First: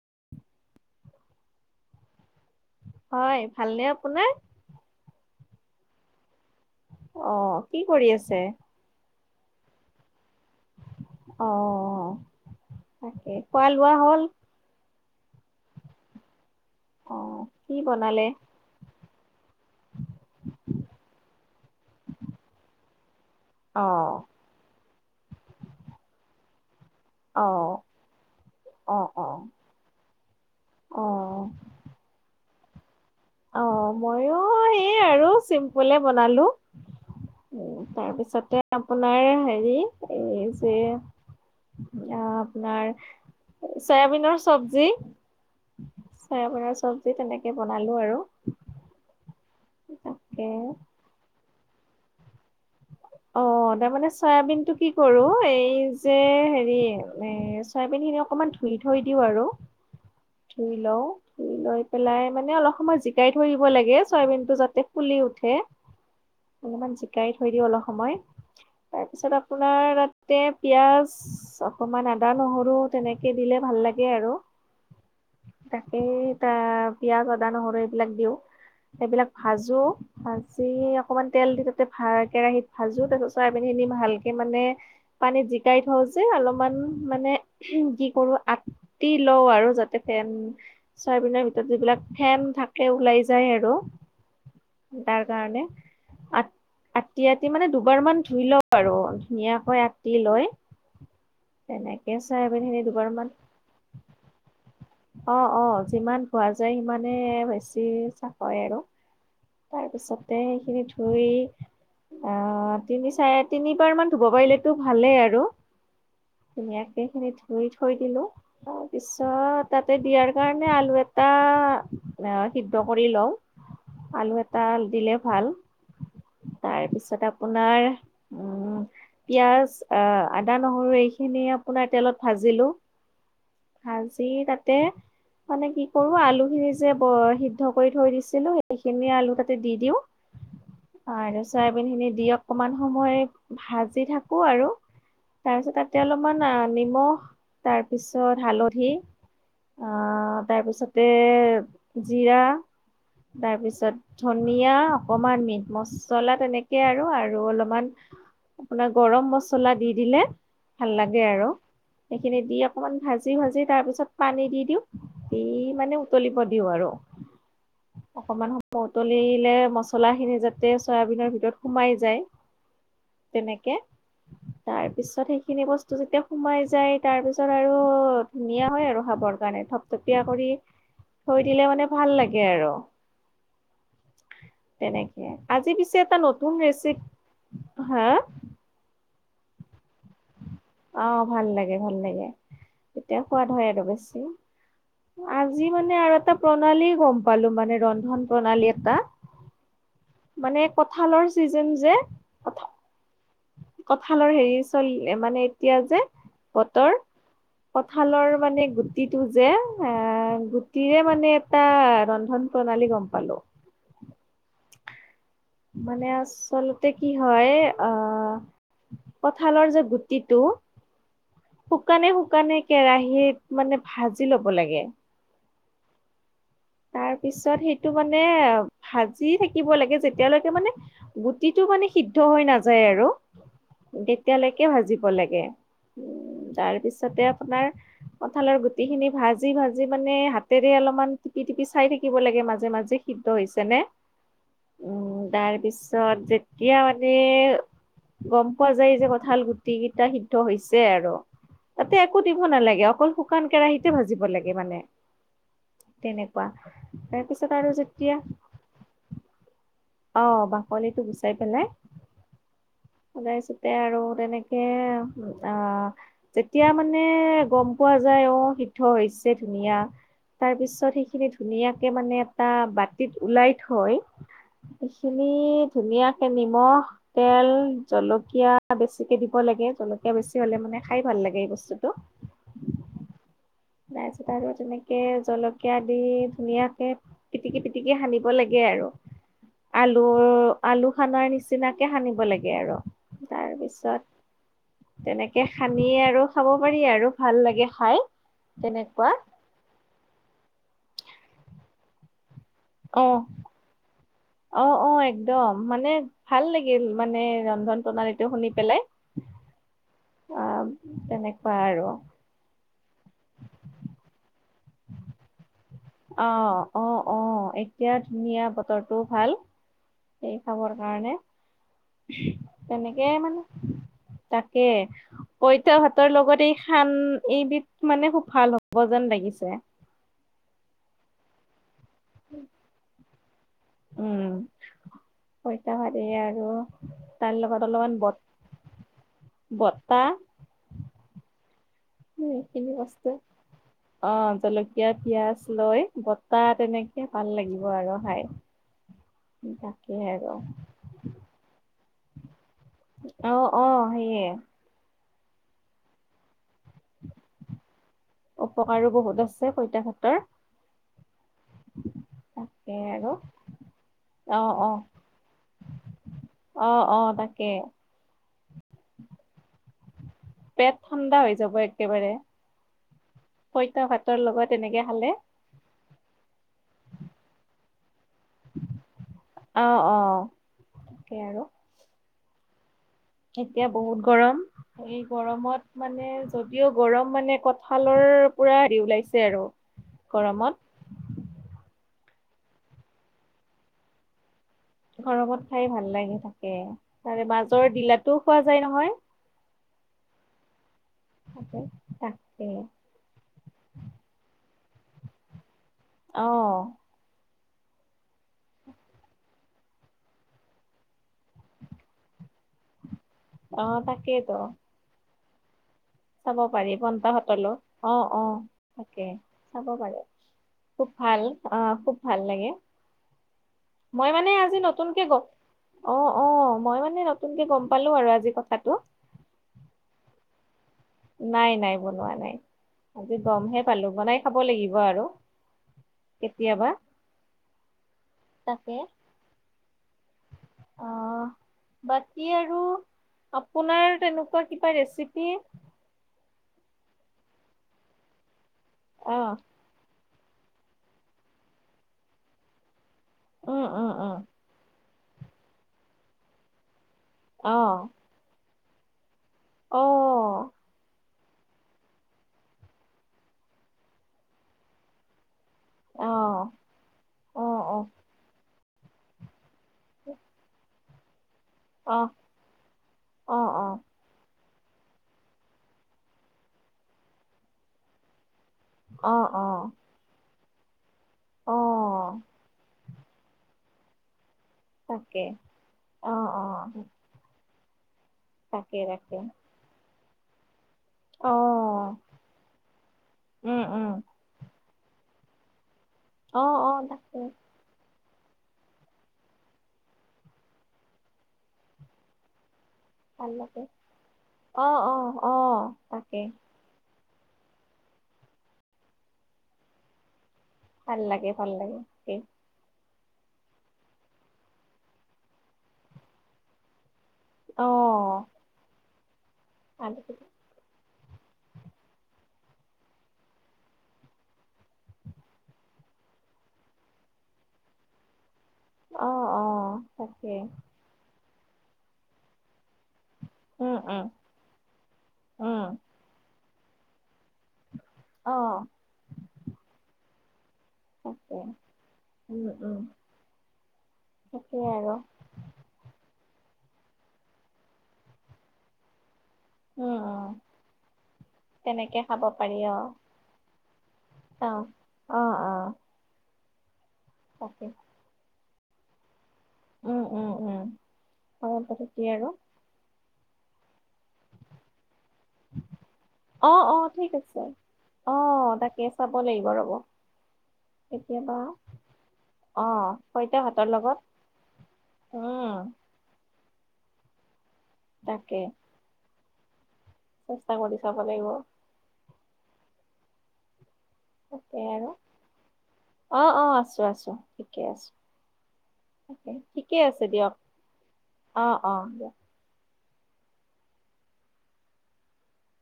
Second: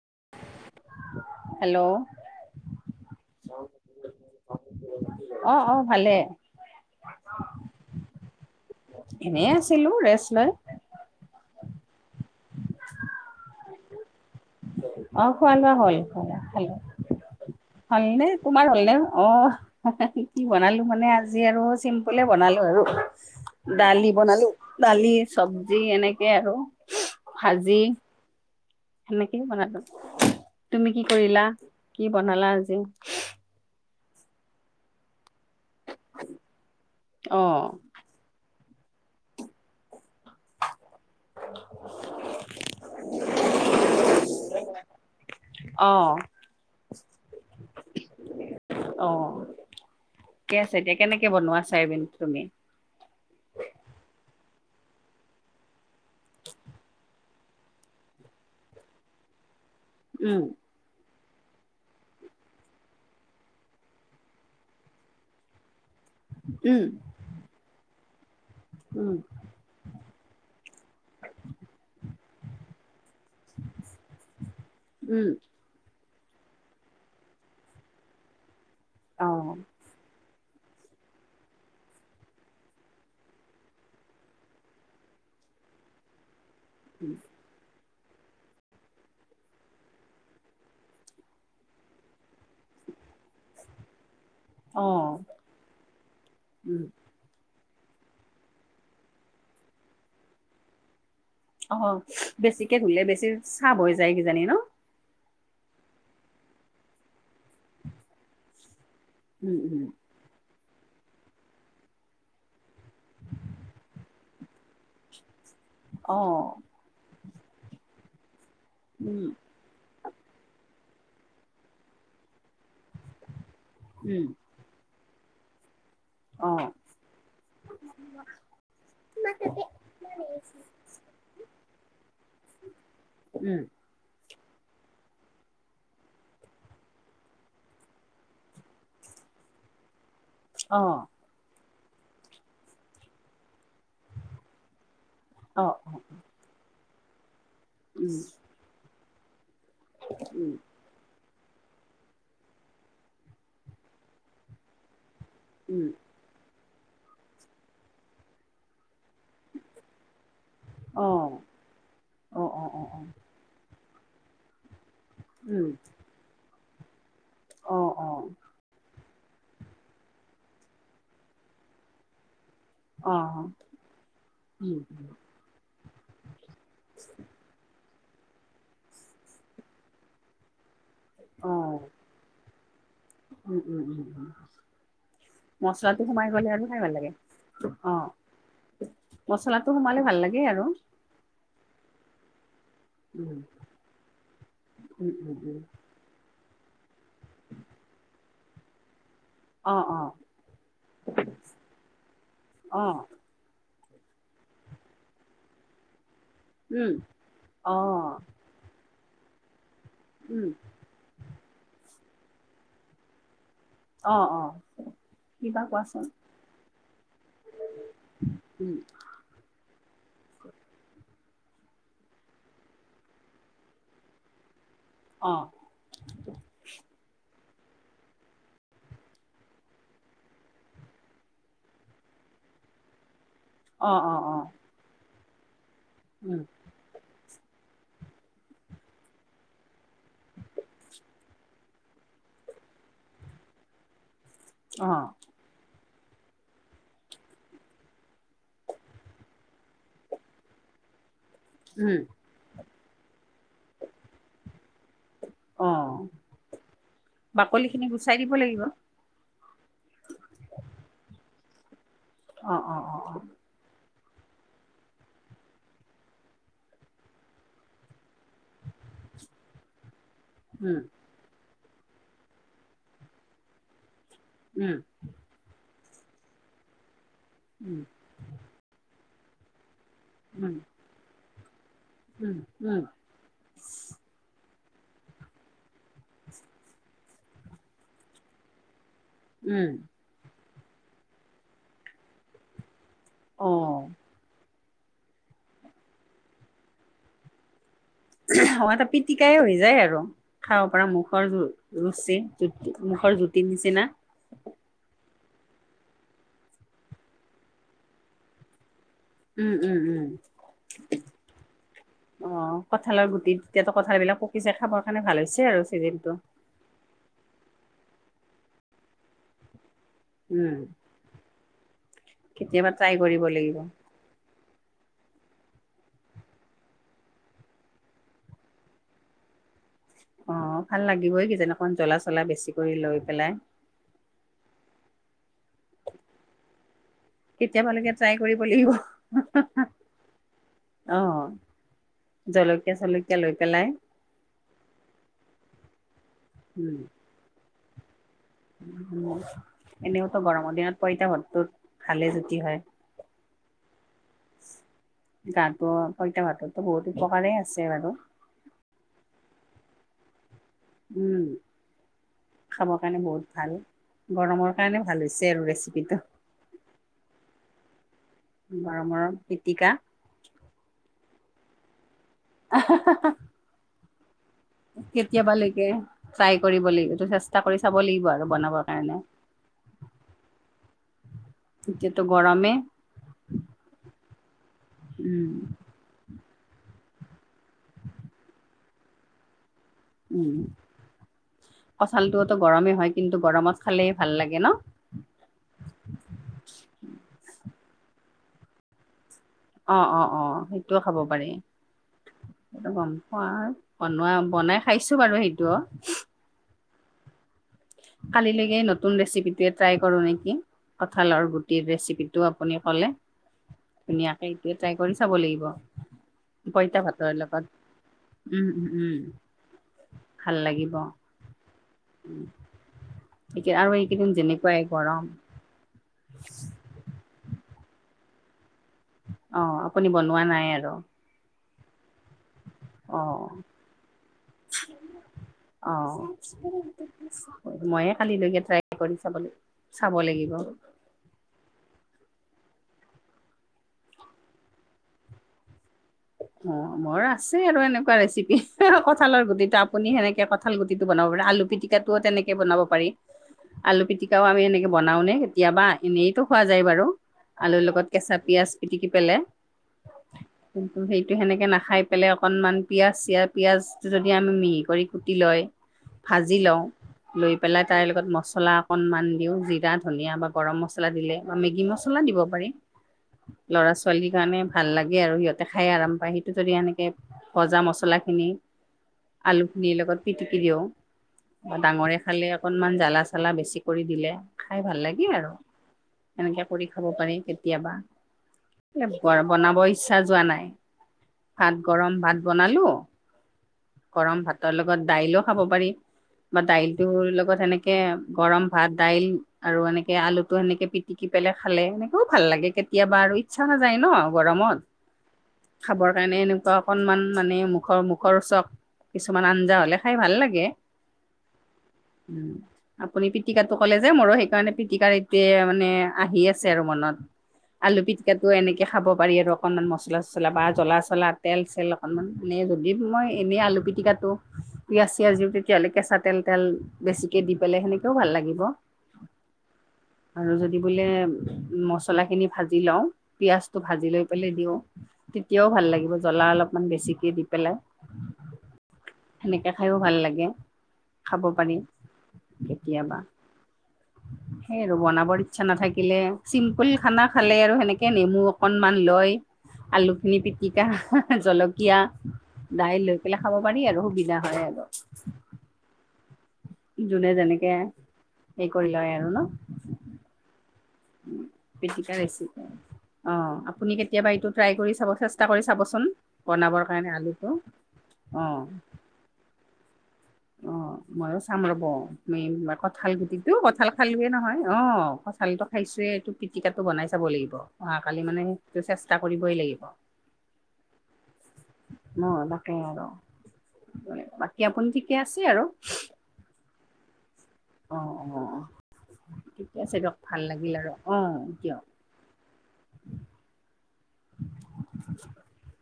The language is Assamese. [inaudible] হেল্ল' হয়, ভালনে আপোনাৰ? অ অ ভালে। অ কি কৰি আছে? এনে আছিলো ৰেষ্ট লৈ। অ তাকে খোৱা লোৱা হ'ল? অ খোৱা লোৱা হ'ল। খালে, খালো। অ', কি বনালে? হ'লনে তোমাৰ হ'লনে? অ। কি কি বনালো মানে আজি আৰু চিম্পলে বনালো আৰু। দালি অ', বনালো দালি, চবজি এনেকে আৰু ভাজি অ', অ', সেনেকেই অ'। বনালো তুমি কি কৰিলা, অ', কি বনালা আজি? অ মইয়ো সেই আৰু চিম্প পোলে বনালো অ উ তাৰপিছতে আপোনাৰ হেৰি এই যে এয়া আপোনাৰ চয়াবিনৰ চবজি অ চয়াবিনৰ চবজি তেনেকে বনালো আৰু। অ ঠিকে তাকে আছে এতিয়া কেনেকে বনোৱা চাইবিন তুমি? অ তাৰমানে চয়াবিনটো কি কৰো এই যে হেৰি মানে চয়াবিন খিনি অকমান ধুই থৈ দিওঁ আৰু উম ধুই লও ধুই লৈ পেলাই মানে অলপ সময় জিকাই থৈ দিব লাগে চয়াবিন টো যাতে ফুলি উঠে উম অলপমান জিকাই থৈ দিওঁ অলপ সময় উম তাৰপিছত আপোনাৰ তাতে পিঁয়াজ অকণমান আদা, নহৰু তেনেকে দিলে ভাল লাগে আৰু উম তাকেই তা পিঁয়াজ, আদা, নহৰু এইবিলাক দিওঁ এইবিলাক অ ভাজো ভা জি অকণমান তেল দি তাতে ভা কেৰাহিত ভাজো তাৰপিছত চয়াবিন খিনি ভালকে মানে পানীত জিকাই থওঁ যে অলপমান মানে কি কৰো আটি লও আৰু যাতে ফেন চয়বিনৰ ভিতৰত যিবিলাক ফেন থাকে ওলাই যাই আৰু অ তাৰকাৰনে আট উম আটি আ টি মানে দুবাৰ মান ধুই লওঁ আৰু ধুনীয়াকৈ আটি লৈ অহ তেনেকে বেছিকে চয়াবিনখিনি ধুলে বেছি দুবাৰমান চাফ হৈ যায় কিজানি ন অ' অ যিমান ধোৱা যায় সিমানে বেছি চাফা হয় আৰু উম উম। তাৰ পিছতে সেইখিনি ধুই অ', তিনি চাৰে তিনিবাৰমান ধুব পাৰিলেতো ভালেই আৰু অ' ধুনীয়াকে সেইখিনি ধুই থৈ দিলোঁ উম তাৰপিছত তাতে দিয়াৰ কাৰণে আলু এটা অ', সিদ্ধ কৰি লও উম আলু এটা দিলে ভাল অ তাৰপিছত আপোনাৰ উম পিঁয়াজ আহ আদা, নহৰু এইখিনি আপোনাৰ তেলত ভাজিলো উম ভাজি তাতে মানে কি কৰো আলু খিনি যে ব সিদ্ধ কৰি থৈ দিছিলোঁ সেইখিনি আলু তাতে দি দিওঁ অ আৰু চয়াবিনখিনি দি অকণমান সময় ভাজি থাকোঁ আৰু অ তাৰপিছত অ তাতে অলপমান নিমখ, উম তাৰপিছত হালধি আহ', উম তাৰপিছতে জিৰা তাৰপিছত ধনিয়া অকণমান উম মিটমচ ছলা তেনেকে আৰু, আৰু অলপমান আপোনাৰ গৰম মছলা দি দিলে ভাল অ লাগে আৰু অ সেইখিনি দি অ অ অ অকণমান ভাজি ভাজি তাৰপিছত পানী দি দিওঁ দি উম মানে উতলিব দিওঁ আৰু অ' অ' অকণমান সময় উতলিলে মছলাখিনি যাতে চয়াবিনৰ ভিতৰত সোমাই যায়', অ তেনেকে উম তাৰ পিছত সেইখিনি বস্তু', হেতু যেতিয়া সোমাই যায় তাৰ পিছত আৰু ধুনীয়া হয় আৰু খাবৰ কাৰণে থপথপীয়া কৰি', থৈ অ দিলে মানে ভাল লাগে আৰু', উম', উম', উম', উম', তেনেকে আজি পিছে মছলাটো এটা সোমাই গ'লে নতুন আৰু খাই ভাল লাগে। ৰেচিপি হা অ', মছলাটো সোমালে ভাল লাগে আৰু', অ', ভাল লাগে, ভাল লাগে', তেতিয়া উম সোৱাদ হয় আৰু বেছি, উম উম উম আজি মানে আৰু এটা', প্ৰণালী গম পালোঁ মানে ৰন্ধন প্ৰণালী এটা', অ' অ' মানে কঁঠালৰ ছিজেন যে' অ' কঁঠালৰ হেৰি চলি, মানে এতিয়া যে' উম বতৰ, অ কঠালৰ মানে গুটিটো যে এ উম গুটিৰে মানে এটা ৰন্ধন প্ৰণালী গ'ম পালোঁ। শনন অ' অ'। কিবা কোৱাচোন মানে আচলতে কি হয় আহ' উম কঁঠালৰ যে গুটিটো শুকানে শুকানে কেৰাহীত মানে ভাজি ল'ব লাগে। অ' তাৰ পিছত সেইটো মানে ভাজি থাকিব লাগে যেতিয়ালৈকে মানে গুটিটো মানে সিদ্ধ হৈ নাযায় আৰু অ অ অ তেতিয়ালৈকে ভাজিব লাগে। উম' তাৰ পিছতে আপোনাৰ কঠালৰ গুটি খিনি ভাজি ভাজি মানে হাতেৰে অলপমান পিটিকি চাই থাকিব লাগে মাজে মাজে সিদ্ধ হৈছে নে? অ' তাৰপিছত তেতিয়া মানে গ'ম পোৱা যায় যে কঁঠাল গুটি কেইটা সিদ্ধ হৈছে আৰু। উম তাতে একো দিব নালাগে অকল শুকান কেৰাহিতে ভাজিব লাগে মানে। অ' তেনেকুৱা তাৰপিছত আৰু বাকলিখিনি যেতিয়া গুচাই দিব লাগিব। অ' বাকলিটো গুচাই পেলাই অ অ অ অ তাতে আৰু তেনেকে আহ'- যেতিয়া মানে গ'ম পোৱা যায় অ' সিদ্ধ হৈছে ধুনীয়া, তাৰ উম পিছত সেইখিনি ধুনীয়াকে মানে এটা বাতিত ওলাই থৈ উম' এই খিনি ধুনীয়াকে নিমখ তেল উম জলকীয়া বেছিকে দিব লাগে জলকীয়া বেছি উম হ'লে মানে খাই ভাল লাগে এই বস্তুটো। উম' উম' তাৰপিছত তেনেকে জলকীয়া দি ধুনীয়াকে পিটিকি পিটিকি সানিব লাগে আৰু। উম' আলু- আলু খানাৰ নিচিনাকে সানিব লাগে আৰু। অ তাৰপিছত তেনেকে সানি আৰু খাব পাৰি আৰু ভাল লাগে খাই অ তো তেনেকুৱা। পিটিকাই হৈ যায় আৰু খাব পৰা মুখৰ ৰুচি জু মুখৰ অ'। জুতিৰ নিচিনা অ অ একদম মানে ভাল লাগিল মানে ৰন্ধন প্ৰণালীটো শুনি পেলাই উম উম উম অ তেনেকুৱা আৰু অ কঁঠালৰ গুটিত এতিয়াতো কঁঠাল বিলাক পকিছে খাবৰ কাৰণে ভাল হৈছে আৰু চিজনটো অ অ অ এতিয়া ধুনীয়া বতৰটোও ভাল সেই উম খাবৰ কাৰণে কেতিয়াবা ট্ৰাই তেনেকেই কৰিব লাগিব মানে তাকে পঁইতা ভাতৰ লগত এই খান এইবিধ মানে খুব ভাল হব যেন লাগিছে অ ভাল লাগিবই কিজান অকমান জ্বলা চলা বেছি কৰি লৈ পেলাই উম পইতা ভাত এয়া আৰু তাৰ লগত কেতিয়াবালৈকে অলপমান বত ট্ৰাই কৰিব লাগিব [unintelligible] বটা অ উম এইখিনি জলকীয়া বস্তু চলকীয়া লৈ পেলাই অ জলকীয়া পিয়াজ লৈ বতাত উম এনে কি ভাল লাগিব আৰু খাই তাকে এনেওতো আৰু গৰমৰ দিনত পইতা ভাতটো খালে জুতি হয় অ অ সেইয়ে গাটো পইতা ভাতৰতো বহুত উপকাৰেই আছে বাৰু উপকাৰো বহুত আছে পইতা ভাতৰ উম তাকে খাবৰ কাৰণে আৰু বহুত ভাল, অ গৰমৰ অ কাৰণে ভাল হৈছে আৰু ৰেচিপিটো। অ অ তাকে। গৰমৰ পিতিকা। পেট ঠাণ্ডা হৈ যাব একেবাৰে। আ হা হা পঁইতা ভাতৰ লগত এনেকে খালে কেতিয়াবা লৈকে ট্ৰাই কৰিব লাগিব, এইটো চেষ্টা কৰি চাব লাগিব আৰু বনাবৰ কাৰণে। অ অ তাকে আৰু। এতিয়াটো গৰমে। এতিয়া বহুত গৰম, এই উম, গৰমত মানে যদিও গৰম মানে কঠালৰ পুৰা হেৰি ওলাইছে আৰু উম গৰমত কঠালটোতো গৰমেই হয়, কিন্তু গৰমত খালেই ভাল লাগে ন গৰমত খাই ভাল লাগে তাকে, তাৰে মাজৰ ডিলাটোও খোৱা যায় নহয়। অ অ অ সেইটোও খাব পাৰে, তাকে সেইটো গম পোৱা বনোৱা বনাই খাইছো বাৰু সেইটোও অ কালিলৈকে নতুন ৰেচিপিটোৱে ট্ৰাই কৰো নেকি কঁঠালৰ গুটিৰ ৰেচিপিটো আপুনি ক'লে। অ ধুনীয়াকে তাকেইতো এইটোৱে ট্ৰাই কৰি চাব লাগিব। খাব পাৰি পইতা ভাতৰ লগত, অ অ উম, উম, উম, তাকে খাব পাৰে। ভাল লাগিব। খুব ভাল অ খুব ভাল লাগে। এতিয়া আৰু এইকেইদিন মই মানে আজি যেনেকুৱাই নতুনকে গৰম ক অ অ মই মানে নতুনকে গম পালো আৰু আজি কথাটো। অ আপুনি বনোৱা নাই আৰু নাই নাই বনোৱা নাই আজি অ'। গমহে পালো বনাই খাব লাগিব আৰু অ কেতিয়াবা মইয়ে কালিলৈকে তাকে ট্ৰাই কৰি চাব লে চাব লাগিব। অহ বাকী আৰু আপোনাৰ তেনুকুৱা কিবা ৰেচিপি? অ মোৰ আছে আৰু এনেকুৱা ৰেচিপি, অ কঁঠালৰ গুটি তা আপুনি সেনেকে কঁঠাল গুটিটো বনাব পাৰে, আলু পিটিকাটো তেনেকে বনাব পাৰি, উম আলু উম উম পিটকাও আমি হেনেকে বনাওঁনে কেতিয়াবা এনেইতো খোৱা যায় বাৰু অ আলুৰ লগত কেঁচা পিঁয়াজ পিটিকি পেলাই। অ কিন্তু সেইটো সেনেকে নাখাই পেলাই অকণমান পিঁয়াজ চিয়া পিঁয়াজটো যদি আমি মিহি কৰি কুটি লয় অ ভাজি লওঁ লৈ অ পেলাই অ তাইৰ লগত মছলা অকনমান দিওঁ দি যা অ', ধনিয়া বা গৰম মছলা দিলে বা মেগী মছলা অ', দিব পাৰি। ল'ৰা অ', ছোৱালীৰ কাৰণে ভাল লাগে আৰু সিহঁত তেখাই আৰাম পায়, সেইটো যদি এনেকে ভজা মছলাখিনি অ', অ', আলুখিনিৰ লগত পিটিকি দিওঁ বা ডাঙৰে অ', খালে অকণমান জ্বালা চালা বেছি কৰি দিলে খাই ভাল লাগে তাকে আৰু অ', এনেকে কৰি অ', খাব পাৰি কেত তিয়াবা, তাকে এ তাকে বৰ বনাব ইচ্ছা যোৱা নাই ভাত গৰম অ', ভাত বনালো, উম, উম, গৰম ভাতৰ ল গত দাইলো খাব পাৰি বা অ', অ', দাইলটোৰ তাকে লগত সেনেকে গৰম ভাত দাইল আৰু এনেক আলুটো এনেকে পিটিকি পেলাই খালে, এনেকেও ভাল লাগে কেত তিয়াবা আৰু ভাল ইচ্ছা লাগে নাযায় ন গৰমত অ', অ', অ', খাবৰ কাৰণে তাকে এনুকুৱা অকনমান মানে মুখৰ মুখৰ চক কিছুমান আঞ্জা হ'লে খাই ভাল লাগে। ভাল লাগে ভাল লাগে ঠিকে। উম, আপুনি পিতিকাটো ক'লে যে, মোৰো সেইকাৰণে পিতিকাৰ এতিয়া মানে আহি আছে আৰু মনত। অ', আলু পিটকাটো এনেকে খাব পাৰি আৰু অকনমান ভাল মছলা চছলা বা জ্বলা চলাত তেল চেল অকণমান এনেই যদি মই এনেই আলু পিটিকাটো পিয়াছ চিয়াজ দিও তেতিয়াহ'লে কেঁচা তেল তেল বেছিকে দি পেলাই সেনেকেও ভাল লাগিব। অ', অ তাকে আৰু যদি বোলে মছ চলা খিনি ভাজি লও পিয়াছটো উম, ভাজি লৈ উম, পেলাই দিও তেতিয়াও উম, ভাল লাগে। জ্বলা অলপমান বেছিকে দি পেলাই অহ। সেনেকে খাইও ভাল লাগে। খাব তাকে পাৰি উম, উম, কেতিয়াবা সেই আৰু বনাবৰ ই চ্ছা নাথাকিলে চিম্পুল খানা খালে আৰু সেনেকে নেমু অকনমান লৈ উম, আলুখিনি উম পিটিকা জলকীয়া তেনেকে খাব পাৰি দাইল অ', লৈ পেলাই খাব পাৰি আৰু সুবিধা হয় অ', আৰু। অ অ যোনে যেনেকে তাকে হেৰি কৰি লয় আৰু ন। উ উ উ উ পিটিকাৰ ৰেচিপি। অ আপুনি কেতিয়াবা এইটো ট্ৰাই কৰি চাব চেষ্টা কৰি চাবচোন। অ বনাবৰ অ কাৰণে ঠিক আলুটো আছে অ তাকে চাব লাগিব ৰ'ব। অ ময়ো কেতিয়াবা চাম ৰ'ব মে কঁঠাল অ', গুটিটো পঁইতা ভাতৰ কঁঠাল লগত খালোৱে নহয় অ কঁঠালটো উম, খাইছোৱে এইটো পিটিকাটো বনাই চাব লাগিব অহাকালি মানে তাকে এইটো চেষ্টা কৰিবই লাগিব। চেষ্টা কৰি চাব লাগিব। ম তাকে আৰু কি কয় বাকী তাকে আপুনি আৰু ঠিকে আছে আৰু? অ অ আছো আছো। ঠিকে অ আছে অ ঠিকে আছে ভাল দিয়ক লাগিল আৰু অ অঁ দিয়ক অঁ দিয়ক। [inaudible] [inaudible]